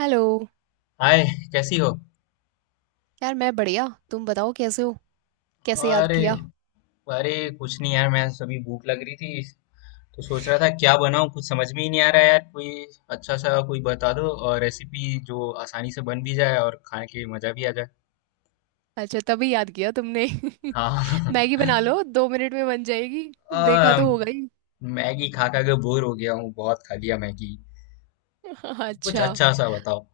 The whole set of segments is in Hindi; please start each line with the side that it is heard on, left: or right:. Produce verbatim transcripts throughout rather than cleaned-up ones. right: हेलो।
left: हाय। कैसी हो?
right: यार, मैं बढ़िया। तुम बताओ कैसे हो? कैसे याद
left: अरे,
right: किया?
left: अरे कुछ नहीं यार, मैं सभी भूख लग रही थी। तो सोच रहा था क्या बनाऊं, कुछ समझ में ही नहीं आ रहा है यार। कोई अच्छा सा कोई बता दो और रेसिपी जो आसानी से बन भी जाए और खाने के मजा भी आ जाए।
right: अच्छा, तभी याद किया तुमने।
left: हाँ।
right: मैगी बना लो, दो मिनट में बन जाएगी।
left: आ,
right: देखा तो होगा ही।
left: मैगी खा खा के बोर हो गया हूँ, बहुत खा लिया मैगी। कुछ
right: अच्छा।
left: अच्छा सा बताओ।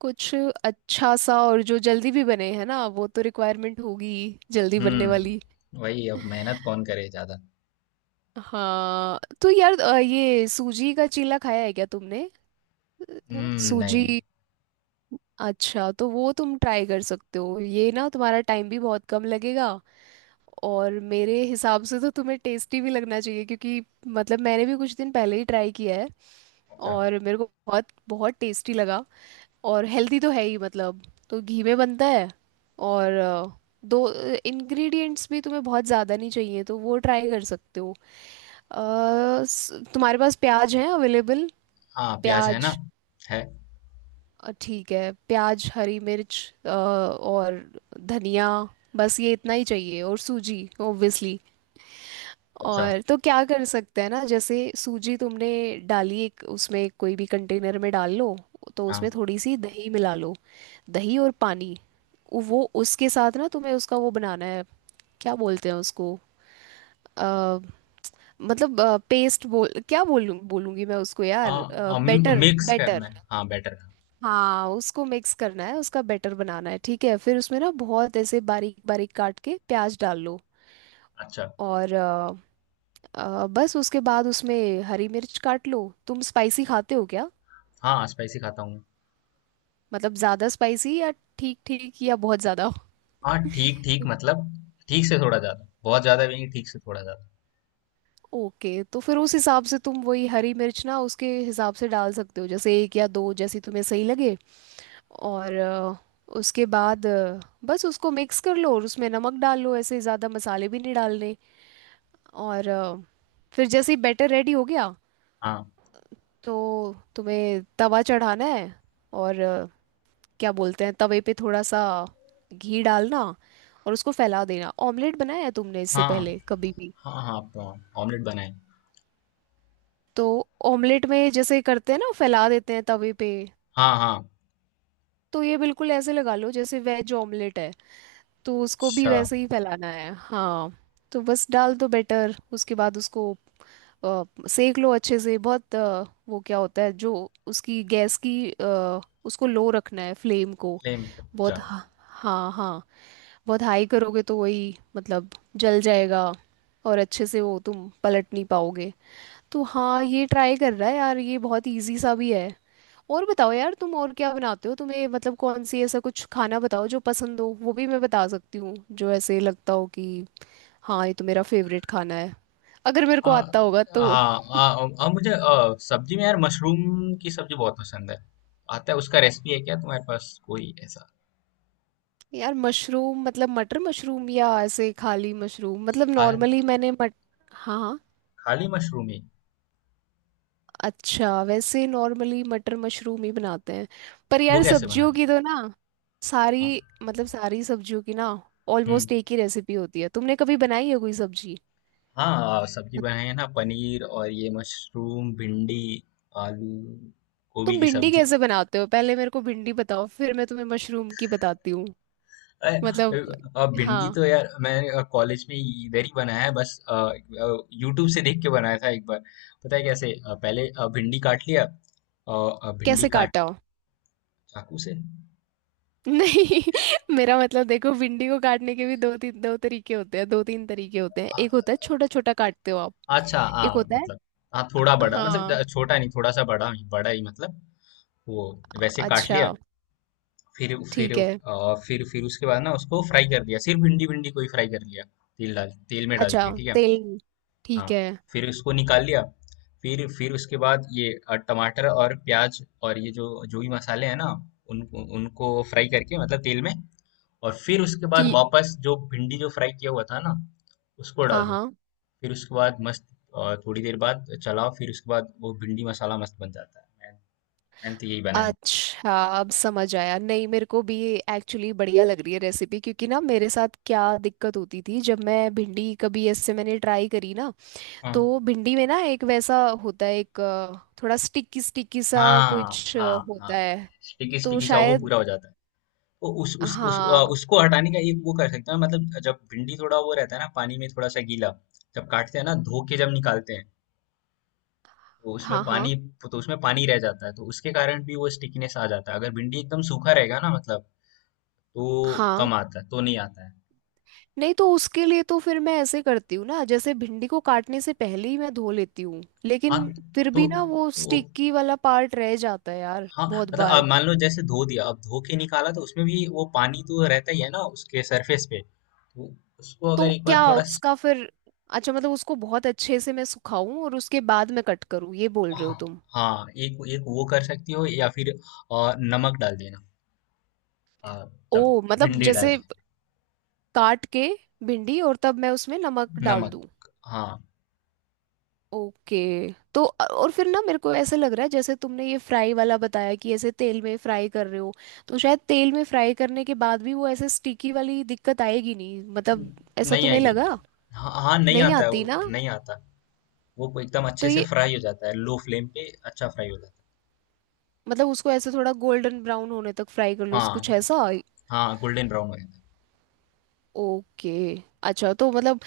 right: कुछ अच्छा सा, और जो जल्दी भी बने है ना, वो तो रिक्वायरमेंट होगी, जल्दी बनने वाली।
left: हम्म वही अब मेहनत कौन करे ज्यादा।
right: हाँ तो यार, अ, ये सूजी का चीला खाया है क्या तुमने? अ,
left: हम्म, नहीं।
right: सूजी। अच्छा, तो वो तुम ट्राई कर सकते हो, ये ना तुम्हारा टाइम भी बहुत कम लगेगा। और मेरे हिसाब से तो तुम्हें टेस्टी भी लगना चाहिए, क्योंकि मतलब मैंने भी कुछ दिन पहले ही ट्राई किया है।
left: अच्छा।
right: और मेरे को बहुत बहुत टेस्टी लगा। और हेल्दी तो है ही, मतलब। तो घी में बनता है। और अ, दो इंग्रेडिएंट्स भी तुम्हें बहुत ज़्यादा नहीं चाहिए, तो वो ट्राई कर सकते हो। अ, स- तुम्हारे पास प्याज है अवेलेबल?
left: हाँ, प्याज है ना।
right: प्याज।
left: है।
right: अ, ठीक है, प्याज, हरी मिर्च, अ, और धनिया। बस ये इतना ही चाहिए, और सूजी ओब्वियसली।
left: अच्छा।
right: और तो क्या कर सकते हैं ना, जैसे सूजी तुमने डाली एक, उसमें कोई भी कंटेनर में डाल लो। तो
left: हाँ।
right: उसमें थोड़ी सी दही मिला लो। दही और पानी। उ- वो उसके साथ ना तुम्हें उसका वो बनाना है। क्या बोलते हैं उसको? अ, मतलब, पेस्ट बोल, क्या बोलूं बोलूंगी मैं उसको
left: आ,
right: यार।
left: आ,
right: बेटर
left: मिक्स करना
right: बेटर।
left: है, हाँ, बेटर।
right: हाँ, उसको मिक्स करना है, उसका बैटर बनाना है। ठीक है, फिर उसमें ना बहुत ऐसे बारीक बारीक काट के प्याज डाल लो।
left: अच्छा,
right: और अ, अ, बस उसके बाद उसमें हरी मिर्च काट लो। तुम स्पाइसी खाते हो क्या?
left: हाँ, स्पाइसी खाता हूँ।
right: मतलब ज़्यादा स्पाइसी, या ठीक ठीक, या बहुत ज़्यादा?
left: हाँ, ठीक-ठीक मतलब ठीक से थोड़ा ज़्यादा, बहुत ज़्यादा भी नहीं, ठीक से थोड़ा ज़्यादा।
right: ओके, तो फिर उस हिसाब से तुम वही हरी मिर्च ना, उसके हिसाब से डाल सकते हो, जैसे एक या दो, जैसी तुम्हें सही लगे। और अ, उसके बाद अ, बस उसको मिक्स कर लो, और उसमें नमक डाल लो। ऐसे ज़्यादा मसाले भी नहीं डालने। और अ, फिर जैसे ही बैटर रेडी हो गया,
left: हाँ,
right: तो तुम्हें तवा चढ़ाना है। और अ, क्या बोलते हैं, तवे पे थोड़ा सा घी डालना, और उसको फैला देना। ऑमलेट बनाया है तुमने इससे
left: हाँ,
right: पहले कभी भी?
left: हाँ, हाँ, तो ऑमलेट बनाए।
right: तो ऑमलेट में जैसे करते हैं ना, फैला देते हैं तवे पे,
left: हाँ, हाँ।
right: तो ये बिल्कुल ऐसे लगा लो जैसे वेज ऑमलेट है, तो उसको भी
left: अच्छा।
right: वैसे ही फैलाना है। हाँ, तो बस डाल दो बैटर, उसके बाद उसको अ, सेक लो अच्छे से। बहुत अ, वो क्या होता है जो उसकी गैस की, अ, उसको लो रखना है, फ्लेम को।
left: फ्लेम को,
right: बहुत
left: अच्छा।
right: हा- हाँ हाँ, बहुत हाई करोगे तो वही मतलब जल जाएगा, और अच्छे से वो तुम पलट नहीं पाओगे। तो हाँ, ये ट्राई कर रहा है यार, ये बहुत इजी सा भी है। और बताओ यार, तुम और क्या बनाते हो? तुम्हें मतलब कौन सी, ऐसा कुछ खाना बताओ जो पसंद हो, वो भी मैं बता सकती हूँ। जो ऐसे लगता हो कि हाँ, ये तो मेरा फेवरेट खाना है, अगर मेरे को
left: हाँ,
right: आता होगा तो।
left: हाँ, हाँ, अ, मुझे अ, सब्जी में यार मशरूम की सब्जी बहुत पसंद है। आता है उसका रेसिपी है क्या तुम्हारे पास कोई ऐसा?
right: यार मशरूम, मतलब मटर मशरूम या ऐसे खाली मशरूम? मतलब
left: खा
right: नॉर्मली मैंने मट— हाँ।
left: खाली मशरूम ही।
right: अच्छा, वैसे नॉर्मली मटर मशरूम ही बनाते हैं। पर
left: वो
right: यार,
left: कैसे
right: सब्जियों
left: बनाते हैं?
right: की तो ना
left: हाँ,
right: सारी, मतलब सारी सब्जियों की ना ऑलमोस्ट
left: हुँ,
right: एक ही रेसिपी होती है। तुमने कभी बनाई है कोई सब्जी?
left: हाँ, सब्जी
right: मत-
left: बनाई है ना, पनीर और ये मशरूम, भिंडी, आलू, गोभी
right: तुम
left: की
right: भिंडी
left: सब्जी।
right: कैसे बनाते हो? पहले मेरे को भिंडी बताओ, फिर मैं तुम्हें मशरूम की बताती हूँ।
left: अ,
right: मतलब।
left: अ, भिंडी
right: हाँ।
left: तो यार मैं कॉलेज में इधर ही बनाया है बस। यूट्यूब से देख के बनाया था एक बार। पता है कैसे, अ, पहले अ, भिंडी काट लिया। और अ, भिंडी
right: कैसे
left: काट।
right: काटा हो?
left: चाकू से।
right: नहीं, मेरा मतलब, देखो, भिंडी को काटने के भी दो तीन, दो तरीके होते हैं, दो तीन तरीके होते हैं।
left: अ,
right: एक होता है छोटा छोटा काटते हो आप।
left: अच्छा,
right: एक
left: हाँ
right: होता है।
left: मतलब। हाँ, थोड़ा बड़ा मतलब
right: हाँ।
left: ज- छोटा नहीं, थोड़ा सा बड़ा ही, बड़ा ही मतलब वो वैसे काट
right: अच्छा।
left: लिया। फिर फिर
right: ठीक है।
left: उस- अ, फिर फिर उसके बाद ना उसको फ्राई कर दिया, सिर्फ भिंडी, भिंडी को ही फ्राई कर लिया। तेल डाल तेल में डाल
right: अच्छा,
left: के ठीक है।
right: तेल। ठीक
left: हाँ।
right: है।
left: फिर उसको निकाल लिया। फिर फिर उसके बाद ये अ, टमाटर और प्याज और ये जो जो भी मसाले हैं ना, उनको उनको फ्राई करके, मतलब तेल में। और फिर उसके बाद
right: ठीक।
left: वापस जो भिंडी जो फ्राई किया हुआ था ना, उसको डाल
right: हाँ
left: दो।
right: हाँ।
left: फिर उसके बाद मस्त, अ, थोड़ी देर बाद चलाओ, फिर उसके बाद वो भिंडी मसाला मस्त बन जाता है। मैं मैंने तो यही बनाया है।
right: अच्छा, अब समझ आया नहीं मेरे को भी। एक्चुअली बढ़िया लग रही है रेसिपी, क्योंकि ना मेरे साथ क्या दिक्कत होती थी, जब मैं भिंडी कभी ऐसे मैंने ट्राई करी ना,
left: हाँ,
right: तो भिंडी में ना एक वैसा होता है, एक अ, थोड़ा स्टिकी स्टिकी सा
left: हाँ,
right: कुछ
left: हाँ।
right: अ,
left: हाँ,
right: होता है।
left: स्टिकी
right: तो
left: स्टिकी सा वो
right: शायद।
left: पूरा हो जाता है। वो उस, उस, उस, अ,
right: हाँ
left: उसको हटाने का एक वो कर सकते हैं, मतलब जब भिंडी थोड़ा वो रहता है ना, पानी में थोड़ा सा गीला। जब काटते हैं ना, धो के जब निकालते हैं। तो उसमें
right: हाँ हाँ।
left: पानी तो उसमें पानी रह जाता है, तो उसके कारण भी वो स्टिकनेस आ जाता है। अगर भिंडी एकदम सूखा रहेगा ना, मतलब तो
right: हाँ
left: कम आता है, तो नहीं आता है।
right: नहीं, तो उसके लिए तो फिर मैं ऐसे करती हूँ ना, जैसे भिंडी को काटने से पहले ही मैं धो लेती हूँ,
left: हाँ
right: लेकिन फिर
left: तो
right: भी ना वो
left: वो।
right: स्टिकी वाला पार्ट रह जाता है यार
left: हाँ,
right: बहुत
left: मतलब अब
right: बार।
left: मान लो, जैसे धो दिया अब धो के निकाला तो उसमें भी वो पानी तो रहता ही है ना उसके सरफेस पे। तो उसको अगर
right: तो
left: एक
right: क्या
left: बार थोड़ा स-
right: उसका फिर, अच्छा मतलब उसको बहुत अच्छे से मैं सुखाऊं और उसके बाद मैं कट करूँ, ये बोल रहे
left: हाँ।
right: हो तुम?
left: हाँ, एक एक वो कर सकती हो, या फिर। और नमक डाल देना। आ, तब
right: ओ मतलब,
left: भिंडी डाल
right: जैसे
left: के।
right: काट के भिंडी, और तब मैं उसमें नमक डाल दूं?
left: नमक। हाँ।
right: ओके। तो अ- और फिर ना मेरे को ऐसे लग रहा है, जैसे तुमने ये फ्राई वाला बताया कि ऐसे तेल में फ्राई कर रहे हो, तो शायद तेल में फ्राई करने के बाद भी वो ऐसे स्टिकी वाली दिक्कत आएगी नहीं, मतलब।
left: न-
right: ऐसा
left: नहीं
right: तुम्हें
left: आएगी।
right: लगा?
left: हाँ, हाँ नहीं
right: नहीं
left: आता है
right: आती
left: वो।
right: ना।
left: नहीं आता, वो एकदम
right: तो
left: अच्छे से
right: ये,
left: फ्राई हो जाता है, लो फ्लेम पे अच्छा फ्राई हो जाता
right: मतलब उसको ऐसे थोड़ा गोल्डन ब्राउन होने तक फ्राई कर
left: है।
right: लो, कुछ
left: हाँ,
right: ऐसा?
left: हाँ, गोल्डन ब्राउन हो जाता है।
right: ओके। अच्छा तो मतलब,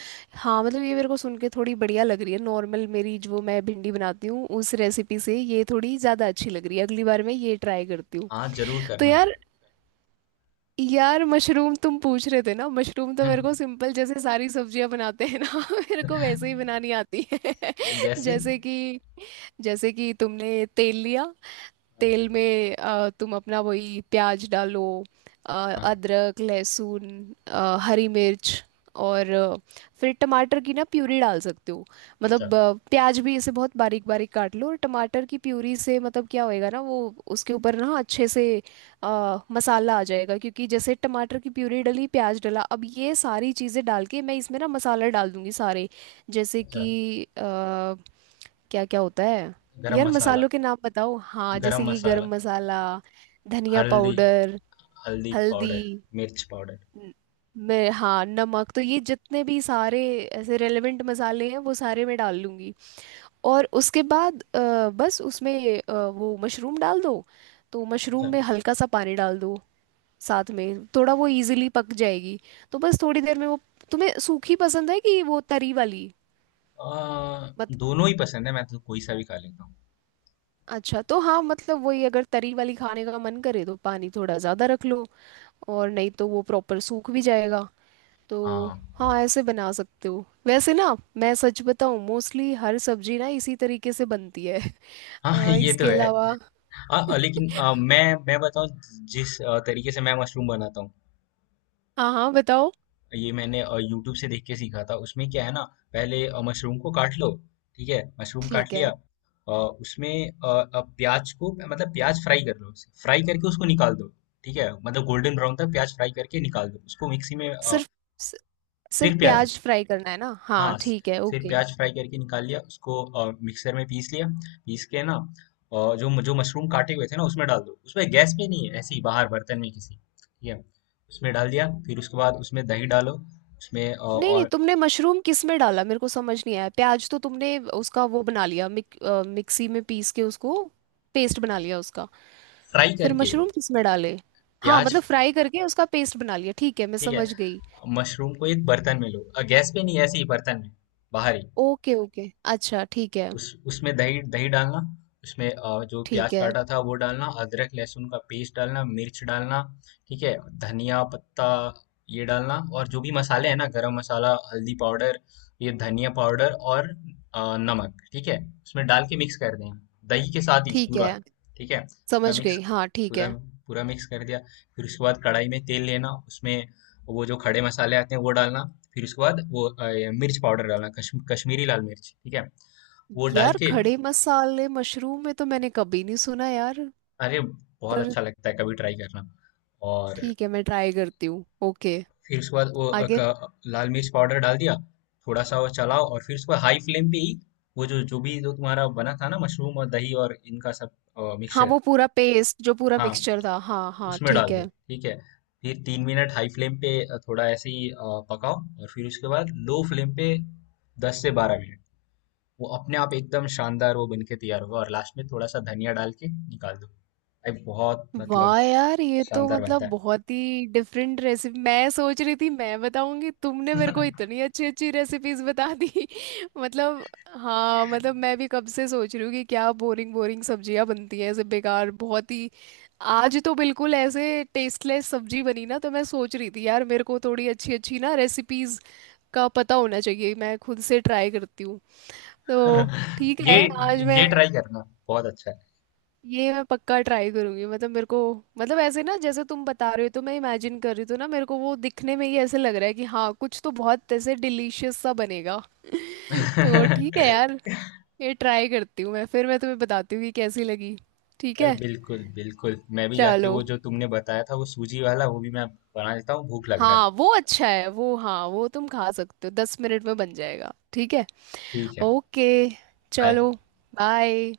right: हाँ मतलब, ये मेरे को सुन के थोड़ी बढ़िया लग रही है। नॉर्मल मेरी जो मैं भिंडी बनाती हूँ उस रेसिपी से, ये थोड़ी ज़्यादा अच्छी लग रही है, अगली बार मैं ये ट्राई करती हूँ।
left: हाँ, जरूर
right: तो
left: करना।
right: यार, यार मशरूम तुम पूछ रहे थे ना, मशरूम तो मेरे
left: हम्म।
right: को सिंपल जैसे सारी सब्जियां बनाते हैं ना, मेरे को वैसे ही बनानी आती है।
left: जैसे।
right: जैसे कि, जैसे कि तुमने तेल लिया, तेल में अ, तुम अपना वही प्याज डालो, अ,
left: हाँ।
right: अदरक लहसुन, अ, हरी मिर्च, और अ, फिर टमाटर की ना प्यूरी डाल सकते हो।
left: अच्छा,
right: मतलब अ, प्याज भी इसे बहुत बारीक बारीक काट लो, और टमाटर की प्यूरी से मतलब क्या होएगा ना वो, उसके ऊपर ना अच्छे से अ, मसाला आ जाएगा, क्योंकि जैसे टमाटर की प्यूरी डली, प्याज डला, अब ये सारी चीज़ें डाल के मैं इसमें ना मसाला डाल दूंगी सारे। जैसे
left: अच्छा।
right: कि अ, क्या क्या होता है,
left: गरम
right: यार
left: मसाला।
right: मसालों के नाम बताओ। हाँ,
left: गरम
right: जैसे कि
left: मसाला।
right: गरम मसाला, धनिया
left: हल्दी।
right: पाउडर,
left: हल्दी
right: हल्दी।
left: पाउडर। मिर्च पाउडर।
right: न- मैं, हाँ, नमक, तो ये जितने भी सारे ऐसे रेलेवेंट मसाले हैं, वो सारे मैं डाल लूँगी। और उसके बाद अ, बस उसमें अ, वो मशरूम डाल दो। तो
left: अच्छा,
right: मशरूम में हल्का सा पानी डाल दो साथ में, थोड़ा वो इजीली पक जाएगी। तो बस थोड़ी देर में वो, तुम्हें सूखी पसंद है कि वो तरी वाली?
left: आ, दोनों ही पसंद है, मैं तो कोई सा भी खा लेता हूँ।
right: अच्छा, तो हाँ, मतलब वही, अगर तरी वाली खाने का मन करे तो पानी थोड़ा ज़्यादा रख लो, और नहीं तो वो प्रॉपर सूख भी जाएगा। तो
left: हाँ,
right: हाँ, ऐसे बना सकते हो। वैसे ना, मैं सच बताऊँ, मोस्टली हर सब्जी ना इसी तरीके से बनती है।
left: हाँ।
right: अ,
left: ये तो
right: इसके
left: है।
right: अलावा।
left: हाँ, अ, लेकिन अ, मैं मैं बताऊँ, जिस अ, तरीके से मैं मशरूम बनाता हूँ,
right: हाँ हाँ बताओ।
left: ये मैंने यूट्यूब से देख के सीखा था। उसमें क्या है ना, पहले अ, मशरूम को काट लो। ठीक है, मशरूम काट
right: ठीक
left: लिया।
right: है।
left: अ, उसमें अ, अ, प्याज को, मतलब प्याज फ्राई कर लो, फ्राई करके उसको निकाल दो। ठीक है, मतलब गोल्डन ब्राउन तक प्याज फ्राई करके निकाल दो, उसको मिक्सी में अ,
right: सिर्फ, सि-
left: फिर
right: सिर्फ
left: प्याज,
right: प्याज फ्राई करना है ना? हाँ
left: हाँ, स-
right: ठीक है,
left: फिर
right: ओके।
left: प्याज फ्राई करके निकाल लिया उसको और मिक्सर में पीस लिया। पीस के ना, और जो जो मशरूम काटे हुए थे ना, उसमें डाल दो। उसमें गैस पे नहीं है, ऐसे ही बाहर बर्तन में किसी, ठीक है। उसमें डाल दिया। फिर उसके बाद उसमें दही डालो। उसमें अ,
right: नहीं नहीं,
left: और।
right: तुमने मशरूम किस में डाला? मेरे को समझ नहीं आया। प्याज तो तुमने उसका वो बना लिया, मिक, अ, मिक्सी में पीस के उसको, पेस्ट बना लिया उसका।
left: फ्राई
right: फिर
left: करके
right: मशरूम किसमें डाले? हाँ,
left: प्याज।
right: मतलब फ्राई करके उसका पेस्ट बना लिया, ठीक है, मैं
left: ठीक है।
right: समझ गई।
left: मशरूम को एक बर्तन में लो और गैस पे नहीं, ऐसे ही बर्तन में बाहर ही।
right: Okay okay. अच्छा ठीक है।
left: उस, उसमें दही, दही डालना। उसमें अ, जो
right: ठीक
left: प्याज
right: है।
left: काटा था वो डालना, अदरक लहसुन का पेस्ट डालना, मिर्च डालना, ठीक है। धनिया पत्ता, ये डालना, और जो भी मसाले हैं ना, गरम मसाला, हल्दी पाउडर, ये धनिया पाउडर और अ, नमक, ठीक है। उसमें डाल के मिक्स कर देना, दही के साथ ही
right: ठीक
left: पूरा।
right: है,
left: ठीक है, पूरा
right: समझ
left: मिक्स।
right: गई, हाँ ठीक
left: पूरा,
right: है।
left: पूरा मिक्स कर दिया। फिर उसके बाद कढ़ाई में तेल लेना, उसमें वो जो खड़े मसाले आते हैं वो डालना। फिर उसके बाद वो अ, मिर्च पाउडर डालना, कश्म, कश्मीरी लाल मिर्च, ठीक है। वो डाल
right: यार
left: के,
right: खड़े मसाले मशरूम में तो मैंने कभी नहीं सुना यार।
left: अरे बहुत
right: पर
left: अच्छा लगता है कभी ट्राई करना। और
right: ठीक है, मैं ट्राई करती हूँ, ओके।
left: फिर उसके बाद वो अ,
right: आगे।
left: क- लाल मिर्च पाउडर डाल दिया। थोड़ा सा वो चलाओ और फिर उसके बाद हाई फ्लेम पे ही वो जो जो भी जो तुम्हारा बना था ना, मशरूम और दही और इनका सब
right: हाँ,
left: मिक्सचर,
right: वो पूरा पेस्ट, जो पूरा
left: हाँ,
right: मिक्सचर था, हाँ हाँ
left: उसमें
right: ठीक
left: डाल दो,
right: है।
left: ठीक है। फिर तीन मिनट हाई फ्लेम पे अ, थोड़ा ऐसे ही अ, पकाओ। और फिर उसके बाद लो फ्लेम पे दस से बारह मिनट, वो अपने आप एकदम शानदार वो बन के तैयार होगा। और लास्ट में थोड़ा सा धनिया डाल के निकाल दो भाई, बहुत मतलब
right: वाह यार, ये तो
left: शानदार
right: मतलब
left: बनता है।
right: बहुत ही डिफरेंट रेसिपी। मैं सोच रही थी मैं बताऊंगी, तुमने मेरे को इतनी अच्छी अच्छी रेसिपीज बता दी। मतलब, हाँ मतलब, मैं भी कब से सोच रही हूँ कि क्या बोरिंग बोरिंग सब्जियां बनती हैं, ऐसे बेकार, बहुत ही। आज तो बिल्कुल ऐसे टेस्टलेस सब्जी बनी ना, तो मैं सोच रही थी यार, मेरे को थोड़ी अच्छी अच्छी ना रेसिपीज का पता होना चाहिए, मैं खुद से ट्राई करती हूँ। तो ठीक
left: ये
right: है। आज मैं,
left: ये ट्राई करना बहुत अच्छा है।
right: ये मैं पक्का ट्राई करूंगी। मतलब मेरे को, मतलब ऐसे ना जैसे तुम बता रहे हो, तो मैं इमेजिन कर रही, तो ना मेरे को वो दिखने में ही ऐसे लग रहा है कि हाँ, कुछ तो बहुत ऐसे डिलीशियस सा बनेगा। तो ठीक है यार, ये ट्राई करती हूँ मैं, फिर मैं तुम्हें बताती हूँ कि कैसी लगी। ठीक
left: अरे
right: है।
left: बिल्कुल, बिल्कुल, मैं भी जाके
right: चलो।
left: वो जो तुमने बताया था वो सूजी वाला वो भी मैं बना लेता हूँ, भूख लग रहा है।
right: हाँ, वो अच्छा है वो, हाँ वो तुम खा सकते हो, दस मिनट में बन जाएगा, ठीक है।
left: ठीक है।
right: ओके।
left: बाय।
right: चलो। बाय।